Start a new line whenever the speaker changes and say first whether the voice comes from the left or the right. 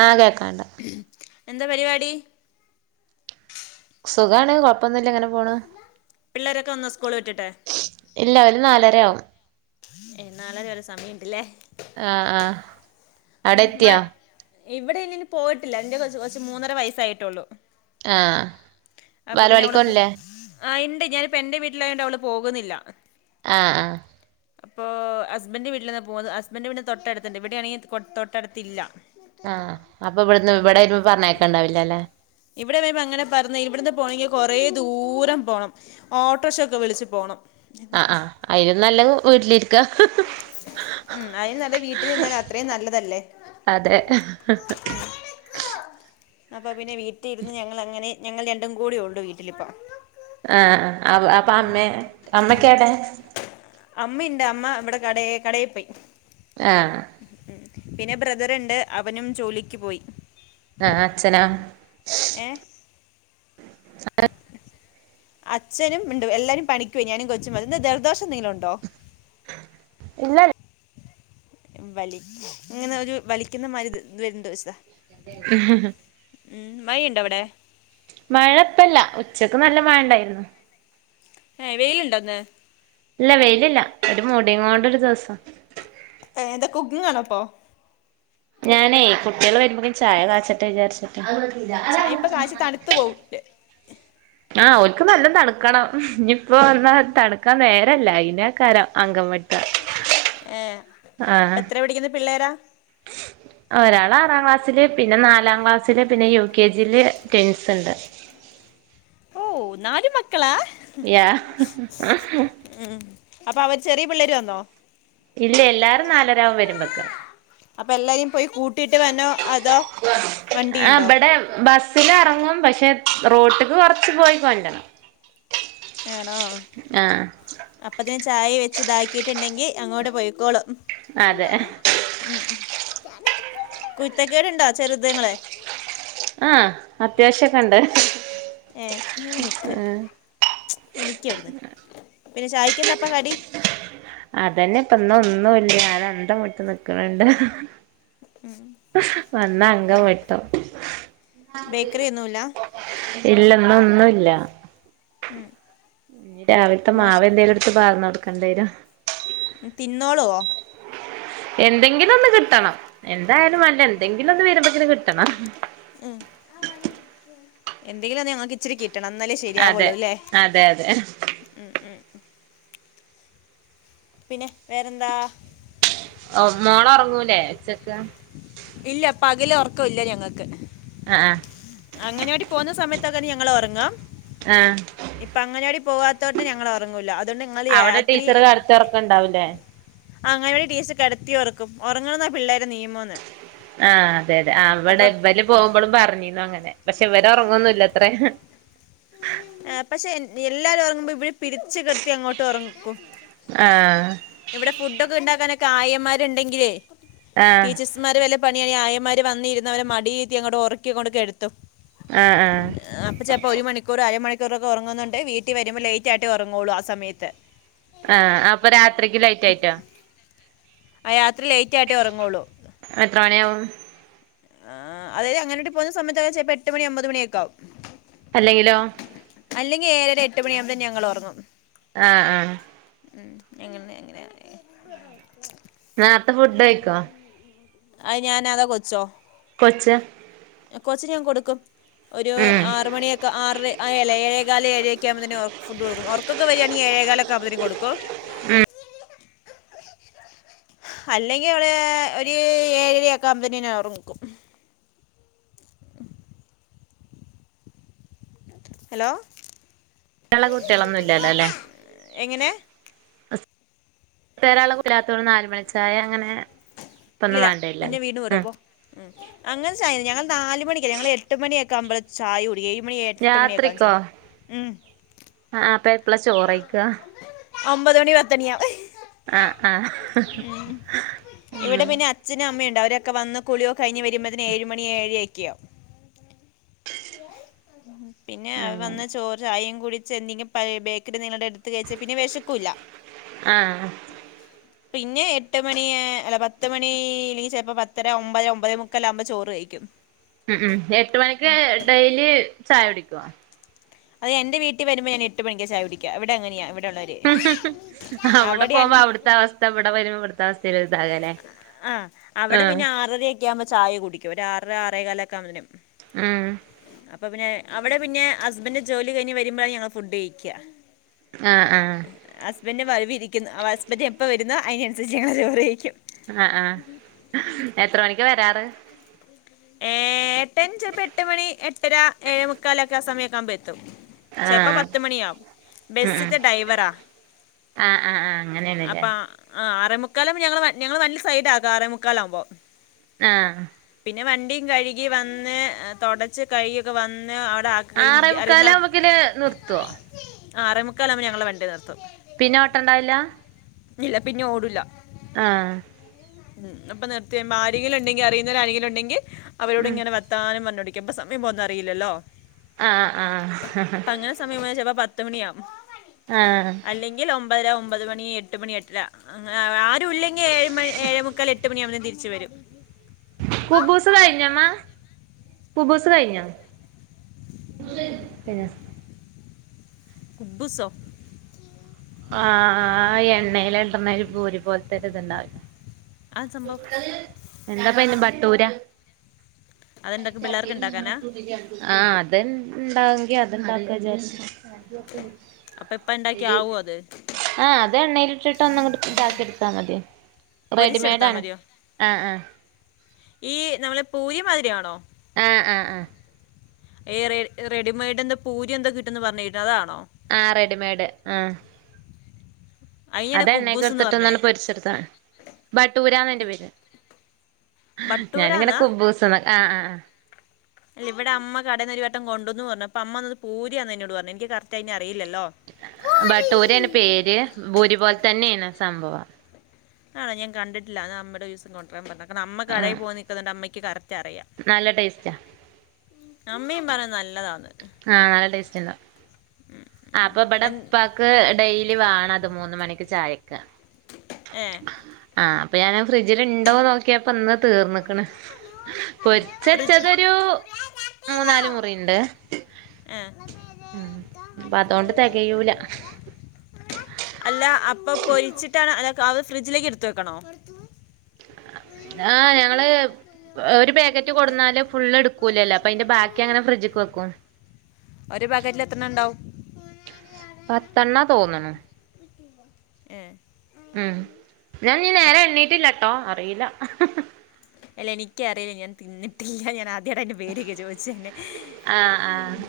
right: ആഹ് കേക്കാണ്ട്
left: എന്താ പരിപാടി
right: സുഖാണ് കൊഴ പ്പൊന്നുല്ല ഇങ്ങനെ പോണ്
left: പിള്ളേരൊക്കെ വന്നോ സ്കൂള് വിട്ടിട്ട്
right: ഇല്ലാ അവര് നാലരയാവും
left: എന്നാലത് വരെ സമയ്ണ്ട്ല്ലേ
right: ആഹ് ആഹ്
left: മഴ
right: അടെത്തിയോ
left: ഇവിടെ ഇന്ന് ഇനി പോയിട്ടില്ല എന്റെ കൊച്ച് കൊച്ച് മൂന്നര വയസ്സായിട്ടുള്ളു
right: ആഹ്
left: അവള് പോ
right: വാലവാടിക്ക്പോണില്ലേ
left: ആ ഇണ്ട് ഞാനിപ്പെന്റെ വീട്ടിലായൊണ്ട് അവള് പോകുന്നില്ല
right: ആഹ് ആഹ്
left: അപ്പൊ ഹസ്ബന്റ് വീട്ടിൽന്നാ പോകുന്നത് ഹസ്ബന്റിന്റെ വീടിന്ന് തൊട്ടടുത്തുണ്ട് ഇവിടെയാണെങ്കി തൊട്ടടുത്തില്ല
right: ആഹ് അപ്പൊ ഇവിടന്ന് ഇവിടെ വരുമ്പോ പറഞ്ഞയക്ക്ണ്ടാവില്ലല്ലേ
left: ഇവിടെ വരുമ്പൊ അങ്ങനെ പറഞ്ഞയ ഇവിടുന്ന് പോണെങ്കിൽ കുറേ ദൂരം പോണം ഓട്ടോർഷയൊക്കെ വിളിച്ച് പോണം
right: ആ ആ അയിലും നല്ലത് വീട്ടിലിരിക്കാ
left: ഉം അതിലും നല്ലത് വീട്ടിലിരുന്നാൽ അത്രയും നല്ലതല്ലേ
right: ഹ-ഹ-ഹ
left: അപ്പപ്പിന്നെ വീട്ടി ഇരുന്ന് ഞങ്ങൾ അങ്ങനെ ഞങ്ങൾ രണ്ടും കൂടിയുള്ളു വീട്ടിലിപ്പം
right: ആഹ് അപ്പൊ അമ്മയോ അമ്മക്കേടെ
left: അമ്മയുണ്ട് അമ്മ ഇവിടെ കടേ കടേ പോയി
right: ആഹ്
left: പിന്നെ ബ്രദറ്ണ്ട് അവനും ജോലിക്ക് പോയി
right: ആഹ് അച്ഛനോ
left: ഏ
right: [inaudible]
left: അച്ഛനും ഇണ്ട് എല്ലാരും പണിക്കുപോയി ഞാനും കൊച്ചും മതി ന്താ ജൽദോഷം എന്തെങ്കിലുണ്ടോ
right: ഇല്ല
left: വലി ഇങ്ങനൊരു വലിക്കുന്നമാരി വര്ണോണ്ടോയിച്ചതാ ഉം മഴയ്
right: മഴ ഇപ്പല്ല ഉച്ചക്ക് നല്ല മഴണ്ടായിരുന്നു
left: ഏ വെയിലുണ്ടോന്ന്
right: ഇല്ല വെയിലില്ല ഒരു മൂടിയുങ്ങോണ്ടൊരുസം
left: എന്താ കുക്കിംഗാണൊ ഇപ്പൊ
right: ഞാനേ കുട്ടികള് വരുമ്പക്കും ചായ കാച്ചട്ടെ വിചാരിച്ചിട്ട [inaudible]
left: ചായ ഇപ്പോൾ കാശി തണുത്ത് പോകില്ലേ
right: ആഹ് ഓര്ക്ക് നല്ലം തണുക്കണം ഇനിയിപ്പോ വന്നാ തണുക്കാൻ നേരല്ല അയിനാക്കാരം അങ്കംവെ
left: ഏ
right: ആഹ്
left: അപ്പൊ എത്രേ പടിക്കുന്നെ പിള്ളേരാ
right: ഒരാള് ആറാംക്ലാസ്സില് പിന്നെ നാലാംക്ലാസ്സില് പിന്നെ യു കെ ജിയില് ട്വിൻസ്ണ്ട്
left: ഓ നാല് മ
right: യാ [inaudible]
left: ഉം അപ്പൊ അവര് ചെറിയ പിള്ളേര് വന്നോ
right: ഇല്ല എല്ലാരും നാലരാകും വരുമ്പക്ക്
left: അപ്പൊ എല്ലാരേം പോയി കൂട്ടിട്ട് വരണോ അതോ വണ്ടിയുണ്ടോ
right: ബസ്സിലെറങ്ങും പക്ഷെ റോട്ട്ക്ക് കൊറച്ച് പോയി കൊണ്ടരണം
left: ആണോ
right: ആഹ്
left: അപ്പത്തിന് ചായ വെച്ച് ഇതാക്കിട്ടുണ്ടെങ്കി അങ്ങോട്ട് പോയിക്കോളും
right: അതെ [inaudible]
left: കുത്തക്കേടുണ്ടാ ചെറുതങ്ങള്
right: ആ അത്യാവശ്യൊക്കെണ്ട്.
left: ഏ നേര് നിക്ക്. എന്നീക്കവിടന്ന് പിന്നെ ചായ്ക്കന്താപ്പ കടി
right: അതന്നെപ്പൊന്നൊന്നുംല്ല അത അന്തവിട്ട് നിക്കണണ്ട് വന്നാ
left: ഏ
right: അങ്കംവെട്ടും.
left: ബേക്കറി ഒന്നുമില്ല
right: ഇല്ല ന്നൊന്നുംല്ല
left: ഉം
right: ഇനി രാവിലത്തെ
left: മോശ്
right: മാവന്തേലും എടുത്ത് പാർന്നൊടുക്കണ്ടിവരും.
left: തിന്നൊള്ളോ
right: എന്തെങ്കിലൊന്ന് കിട്ടണം. എന്തായാലും മാണ്ട എന്തെങ്കിലും ഒന്ന് വരുമ്പോക്കിന് കിട്ടണം
left: ഉം എന്തെങ്കിലും ഞങ്ങക്ക് ഇച്ചിരിക്ക്. ട്ടണം ന്നാലേ
right: അതെ
left: ശരിയാവുള്ളൂ ല്ലേ
right: അതെ അതെ
left: ഉം ഉം പിന്നെ വേറെന്താ
right: ഓ മോള് ഒറങ്ങൂലേ ഉച്ചക്ക്
left: ഇല്ല പകലൊറക്ക ഇല്ല ഞങ്ങക്ക്
right: ആ ആ
left: അങ്ങനാടിപോന്ന സമയ താണ് ഞങ്ങൾ ഒറങ്ങാ
right: ആ
left: ഇപ്പൊ അങ്ങനാടി പോവാത്തോടണ്ട്‌ ഞങ്ങൾ ഒറങ്ങൂല
right: അവിടെ ടീച്ചർ കെടത്തി ഒറക്കണ്ടാവൂലേ
left: അങ്ങനെ ടിച്ചർ കെടത്തി ഒറക്കും ഉറങ്ങണംന്നാപിള്ളേരെ നിയമം
right: ആ അതെ അതെ ആ വിടെ ഇവല് പോവുമ്പോളും പറഞ്ഞിന്നു അങ്ങനെ. പക്ഷെ ഇവര് ഉറങ്ങൊന്നുല്ല അത്ര
left: ആ പക്ഷെ എല്ലാരും ഉറങ്ങുമ്പോ ഇവിടെ പിടിച്ച് കിടത്തി അങ്ങോട്ട് ഒറക്കും
right: ആ
left: വിടെ ഫുഡൊക്കെ ഉണ്ടാക്കാനൊക്കെ ആയമാരുണ്ടെങ്കിലേ
right: ആ
left: ടീച്ചേഴ്സ്മാര് വല്ല പണിയാണെ ആയമാര് വന്നിരുന്നവരെ മടിയീരത്തി അങ്ങോട്ട് ഒറക്കി അങ്ങോട്ട് കെടുത്തും
right: ആ ആ
left: അപ്പൊ ചപ്പോ ഒരു മണിക്കൂർ അര മണിക്കൂറക്കെറങ്ങുന്നുണ്ട് വീട്ടിൽ വരുമ്പോ ലേറ്റ് ആയിട്ടോറങ്ങുള്ളൂ ആ സമയത്ത്
right: ആ അപ്പൊ രാത്രിക്ക് ലെയ്റ്റായിറ്റോ.
left: ആയത്രി ലേറ്റായിട്ടേ ഒറങ്ങുള്ളു.
right: എത്ര മണിയാവും
left: ആ അതായത് അങ്ങനെട്ടപോന്ന സമയത്ത് ചിലപ്പോ എട്ട് മണി അമ്പത് മണിയൊക്കാവും
right: അല്ലെങ്കിലോ
left: അല്ലെങ്കി ഏഴര എട്ട്മണിയാവുമ്പോത്തേക്ക് ഞങ്ങൾ ഒറങ്ങും
right: ആ ആ
left: ഉം എങ്ങനെ അങ്ങനെ [unintelligible]
right: നാർത്തെ ഫുഡ്കയിക്കോ
left: അയ് ഞാനത കൊച്ചോ
right: കൊച്ച്
left: കൊച്ചിന് ഞാൻ കൊടുക്കും ഒരു
right: ഉം
left: ആറ്മണിയൊക്കെ ആറര് ആ എല ഏഴേകാല ഏഴയ ഒക്കെ ആവമ്പോ തന്നെ ഒ ഫുഡ് കൊടുക്കും ഒർക്കൊക്കെ വരാണേൽ ഏഴേകാലൊക്കെ അവുമ്പോത്തിന് കൊടുക്കും
right: ഉം
left: അല്ലെങ്കി അവള് ഒരു ഏഴരയാക്കുവുമ്പോത്തിന് ഞാൻ ഒർക്കും. ഉം. ഹലോ
right: കള കുട്ടികളൊന്നുല്ലല്ലോ ല്ലേ
left: എങ്ങനെ
right: സ് [unintelligible] ഇല്ലാത്തോല് നാല് മണിച്ചായ അങ്ങനെ. ഇപ്പൊന്നും
left: ഇല്ലല്ല കുഞ്ഞ്
right: വേണ്ടല്ലല്ലോ
left: വീണ്ടുവിടും
right: ഉം
left: അപ്പൊ ഉം അങ്ങനെ ചായല ഞങ്ങൾ നാല് മണിക്കല്ല ഞങ്ങൾ എട്ട് മണി എട്ട് ക്കാമ്പ ചായുടിക്കും എഴ്മണി എട്ട് മണിയക്കാ
right: രാത്രിക്കോ
left: ചെൽപ്പൊ ഉം
right: എപ്പള ചോറയ്ക്ക.
left: ഒമ്പത് മണി പത്തണിയാ.
right: അ ആ ഉം
left: തക്കെ വന്ന് കുളിയോ കഴിഞ് വരുമ്പോതിന് ഏഴ്മണി ഏഴരക്ക്യാവും പിന്നെ അവ വന്ന
right: അങ്ങനെ
left: ചോറ് ചായയും കുടിച്ച് എന്തെങ്കിലും പഴ ബേക്കറി ന്തെങ്കിലും എട് ത് കഴിച്ച് പിന്നെ വെശക്കൂല്ല
right: ആഹ്
left: പിന്നെ എട്ട് മണി അല്ല പത്ത്മണി അല്ലെങ്കിൽ ചിലപ്പോ പത്തര ഒമ്പര ഒമ്പത് മുക്കാല്ലാം ആകുമ്പോ ചോറ് കഴിക്കും
right: ഉം ഉം എട്ട് മണിക്ക് ഡെയിലി ചായ കുടിക്കോ
left: അത് എന്റെ വീട്ടി വരുമ്പോ ഞാൻ എട്ട് മണിക്കാ ചായുടക്ക്യാ ഇവിടെങ്ങനെയാ വ
right: അവിടെ പോകുമ്പോ അവിടുത്തെ അവസ്ഥ ഇവടെ വരുമ്പോ ഇവട്ത്തെ അവസ്ഥേല്
left: അ അവടെ പിന്നെ ആറരൊക്കെ ആകുമ്പോ ചായ കുടിക്കും ഒര് ആറര ആറേ കാലൊക്കെ ആവുമ്പത്തിനും
right: ആ
left: അപ്പൊ പിന്നെ അവിടെ പിന്നെ ഹസ്ബന്റ് ജോലി കഴിഞ്ഞ് വരുമ്പോഴാ ഞങ്ങള് ഫുഡ് കഴിക്കാ
right: ആ ആ
left: ഇവൻെ വൈവ ഇരിക്കുന്ന് അ അസ്പന്റ് എപ്പോ വരുന്നോ അയിനനുസരിച്ച് ഞങ്ങള് ചോറ് കഴിക്കും
right: അ ആ എത്ര മണിക്ക വരാറ്
left: ഏ എട്ടഞ്ച് അപ്പൊ എട്ട് മണി എട്ടര ഏഴ മുക്കാലൊക്കെ അ സമയൊക്കെ ആവുമ്പൊ എ തും ചെൽപ്പോ
right: ആഹ്
left: പത്തുമണിയാവും
right: ഉം ഉം
left: ബസിത്തെ ഡ്രൈവറാ
right: ആഹ് ആഹ് ആഹ് അങ്ങനെയാണല്ലേ
left: അപ്പൊ ആ അ- ആറേമുക്കാല ഞങ്ങള് ഞങ്ങള് വല്യസൈഡാകാറ് ആറേമുക്കാലാവുമ്പോ
right: ആ.
left: പിന്നെ വണ്ടിയും കഴുകി വന്ന് തുടച്ച് കഴു കൊക്കെ വന്ന് അ
right: ആറേമുക്കാലാവുമ്പേക്കിന് നിർത്തോ
left: ആറേ മുക്കാലാവുമ്പ ഞങ്ങള വണ്ടി നിർത്തും
right: പിന്നെ ഓട്ടണ്ടാവില്ല
left: നില പിന്നെ ഓടുല്ല
right: ആ
left: [unintelligible] നിർത്തിയ്യുമ്പ ആരെങ്കിലുംണ്ടെങ്കിൽ അറിയുന്നവ ആരെങ്കിലുംണ്ടെങ്കിൽ അവരോട്
right: ഉം
left: ഇങ്ങനെ വർത്താനം പർനോണ്ടി ക്കുമ്പ സമയം പോന്ന അറിയില്ലല്ലോ
right: ആഹ് ആഹ്
left: അപ്പൊ അങ്ങനെ സമയം ചെൽപ പ ത്ത് മണിയാവും
right: ആഹ്
left: അല്ലെങ്കിൽ ഒ അമ്പതര ഒമ്പത് മണി എട്ട് മണി എട്ടര അങ്ങനെ ആരും ഇല്ലെങ്കി ഏഴ് മണി ഏഴേ മുക്കാൽ എട്ട് മണിയാകുമ്പോൾ തിരിച്ചു വരും
right: കുബ്ബൂസ് കഴിഞ്ഞോമ്മാ കുബ്ബൂസ് കഴിഞ്ഞാ പിന്നെ
left: കുബ്ബൂസോ
right: ആ എണ്ണൽ ഇടുന്ന ഒരു പൂരി പോലത്തെ ഒരു ഇതുണ്ടാവില്ല
left: ആ സംഭവം
right: എന്താപ്പ അയ്ന്റെ ബട്ടൂരാ ആ
left: അതുണ്ടാക്കി പിള്ളേർക്ക് ഉണ്ടാക്കാനാ
right: ചട്ടോ ആ അത്ണ്ടാങ്കി അത്ണ്ടാക്കചാര്ച്ച്
left: അപ്പൊ ഇപ്പൊ ഉണ്ടാക്കി ആവുമോ അത്
right: ആ അത് എണ്ണയില്ട്ടിട്ട് ഒന്ന്ങ്ങട്ട് താക്കിയെട് ത്താ മതി റെഡിമേഡ്
left: ത്താ മതിയോ ഈ നമ്മളെ പൂരിമാതിരിയാണോ
right: ആ ആ ആ
left: ഈ റെ റെഡിമെയ്ഡ് എന്തൊ പൂര്യെന്തേ കിട്ടുന്ന് പറഞ്ഞിര്ന്ന് അതാ
right: ആ റെഡിമെഡ് ആ
left: അയിനാണ്
right: അതെണ്ണേക്ക്
left: കുബ്ബൂസ് എന്ന് പറഞ്ഞേ
right: എടുത്തിട്ടാെന്നാണ്ട് പൊരിച്ചെടുത്ത മതി ബട്ടൂരാന്നന്റെ പേര് ഞാനിങ്ങനെ
left: ബട്ടൂരാന്നാ
right: കുബ്ബൂസ് ആ ആ ആ
left: ഇവിടെ അമ്മ കടന്നൊരു വട്ടം കൊണ്ടന്ന് വന്ന് അപ്പ അമ്മ അത് പൂരിയാന്ന എന്നോട് പർഞ്ഞെ എനിക്ക് കറക്ടയ്ന്റെ
right: ബട്ടൂരേണ് പേര് ഭൂരി പോലെ തന്നേണ് സംഭവം
left: ആണാ ഞാൻ കണ്ട്ട്ടില്ല അന്നാ അമ്മടെ ഒരൂസം കൊണ്ടരാൻ പറയണം കാരണം അമ്മ കടയിൽ
right: ആഹ്
left: പോയി നിൽക്കുന്നൊണ്ട് അമ്മയ്ക്ക് കറ
right: നല്ല ടേസ്റ്റാ
left: അമ്മയും പറയും നൽ
right: ആ ല്ല ടേസ്റ്റ്ണ്ട്
left: ഉം,
right: ആ
left: ഉം.
right: അപ്പൊ
left: എന്ത്-
right: ഇബടെപ്പാക്ക് ഡെയ്ലി വാണത് മൂന്ന് മണിക്ക് ചായ ക്ക
left: ഏ
right: ആ അപ്പൊ ഞാനത് ഫ്രിഡ്ജിൽണ്ടോ നോക്കിയപ്പ ഇന്ന് തീർന്ന് ക്ക്ണ് പൊര്ച്ചെച്ചതൊരു മൂന്നാല് മുറിണ്ട്
left: ആ.
right: ഉം
left: അല്ല അപ്പൊ പൊരിച്ചിട്ടാണ് അ അ ത് ഫ്രിഡ്ജിലേക്ക് എടുത്ത് വെക്കണോ
right: ആ ഞങ്ങള് ഒരു പാക്കറ്റ് കൊട്ന്നാല് ഫുള്ളെട്ക്കൂലല്ലോ അപ്പൊ അയ്ന്റെ ബാക്കി അങ്ങനെ ഫ്രിഡ്ജ്ക്ക് വെക്കും
left: ഒരു പാക്കറ്റിൽ എത്ര എണ്ണം ഉണ്ടാവും
right: പത്തെണ്ണാ തോന്ന്ണ്
left: ഏ
right: ഉം ഞാൻ ഞ്ഞ്
left: പത്ത്.
right: നേരെ എണ്ണീട്ടില്ലട്ടോ അറീല്ല
left: എല്ല എനിക്കറിയ ഞാൻ തിന്നിട്ടില്ല ഞാന ടെ പേരൊക്കെ ചോയ്ച്ചെന്നെ
right: ആഹ് ആഹ്
left: ഉം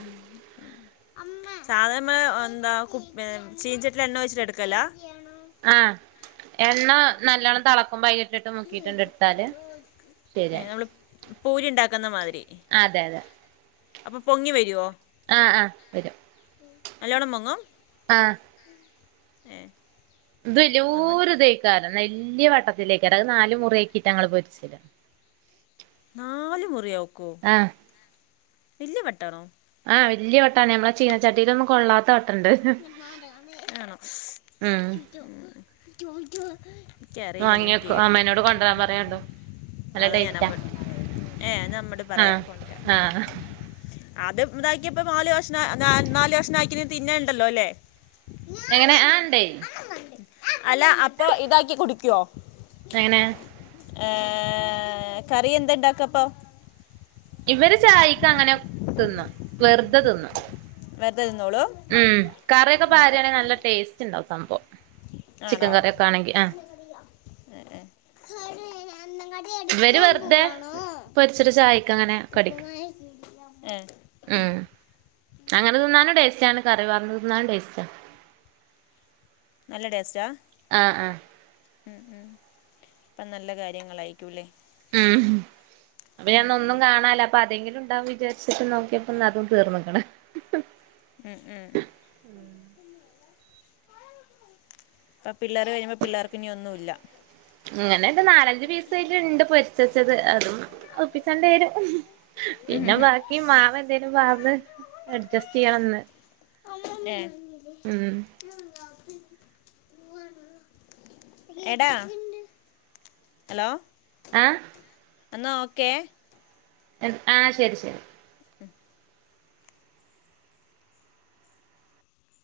left: സാധാരണ എന്താ കു വെ ചീൻചട്ടീല് എണ്ണ ഒയ്ച്ചിട്ടെട്ക്കലാ
right: ആ എണ്ണ നല്ലവണം തളക്കുംമ്പയ്ല്ട്ട്ട്ട് മുക്കീട്ടാണ്ട് എട്ത്താല് ശെര്യാ
left: നമ്മൾ പൂരി ണ്ടാക്കടന്ന മാതി
right: അതെ അതെ
left: അപ്പൊ പൊങ്ങി വര്വോ
right: ആ ആ വരും
left: നല്ലോണം പൊങ്ങും
right: ആ
left: ഏ
right: ഇത്
left: നമ്മുടെ
right: ല്യോര്തെക്കാരം വല്യ വട്ടത്തിലേക്കാരം അത് നാല് മുറ്യാക്കിട്ട ങ്ങള് പൊര്ച്ചല്
left: നാല് മുറിയാേ
right: ആ
left: വല്യ വട്ടാണോ
right: ആ വല്യ വട്ടാണ് ഞമ്മളെ ചീനച്ചട്ടീലൊന്നും കൊള്ളാത്ത വ
left: പിന്നാരാണ്
right: ഉം
left: ൻക്കറീല ഞാൻ കേട്ട്
right: ദ പറയാണ്ടോ
left: അതാ ഞാനമ്മട് ഏ ഏ നമ്മട് പറയാ
right: ആഹ്
left: കൊണ്ട്രാ
right: ആഹ്
left: അത് ഇതാക്കിയപ്പ നാല് കഷ്ണ നാല് കഷ്ണാക്കിന തിന്നാണ്ടല്ലോല്ലേ
right: എങ്ങനെ ആ ണ്ടേ
left: അല്ല അപ്പൊ ഇതാക്കി കുടിക്കോ
right: എങ്ങനെ
left: ഏ കറി എന്തണ്ടാക്കപ്പൊ
right: ഇവര് ചായക്ക് അങ്ങനെ തിന്നും വെറുതെ തിന്നും
left: വെറുതെ തിന്നോളൂ
right: ഉം കറിയൊക്കെ പാരാണെങ്കി നല്ല ടേസ്റ്റ്ണ്ടാവും സംഭവം ചിക്കൻ
left: ആണോ
right: കറിയൊക്കെ ആണെങ്കി ആഹ്
left: ഏ
right: ഇവര് വെറുതെ പൊരിച്ചിട്ട് ചായക്ക് അങ്ങനെ
left: ഏ ഏ
right: ആ അങ്ങന തിന്നാനും ടേസ്റ്റാണ് കറി പാർന്ന് തിന്നാനും ടേസ്റ്റ
left: നല്ല ടേസ്റ്റാ
right: ആ ആ
left: ഉം ഉം ഇപ്പ നല്ല കാര്യങ്ങളായിരിക്കൂല്ലേ
right: ഉം അപ്പൊ ഞാൻ ഒന്നും
left: ഉം,
right: കാണല്ല അപ്പ അതെങ്കിലും ണ്ടാവുന്നു വിചാരിച്ചിട്ട് നോക്കിയപ്പോ അതും തീർന്ന്ക്ക്ണ്
left: ഉം ഉം അപ്പ പിള്ളേര് കഴിയുമ്പോ പിള്ളേർക്ക് ഇനി ഒന്നുംല്ല
right: ഇങ്ങനെ ഇത് നാലഞ്ച് പീസ് അയിലിണ്ട് പൊരിച്ചെച്ചത് അതും ഒപ്പിച്ചണ്ടി വരും
left: ഉം, ഉം,
right: പിന്നെ
left: ഉം.
right: ബാക്കി മാവ് എന്തേലും പാർന്ന് അഡ്ജസ്റ്റ് ചെയ്യണംന്ന്
left: ഏ
right: ഉം
left: എടാ ഹലോ
right: ആ
left: എന്നാ ഓക്കെ
right: ആ ശരി ശരി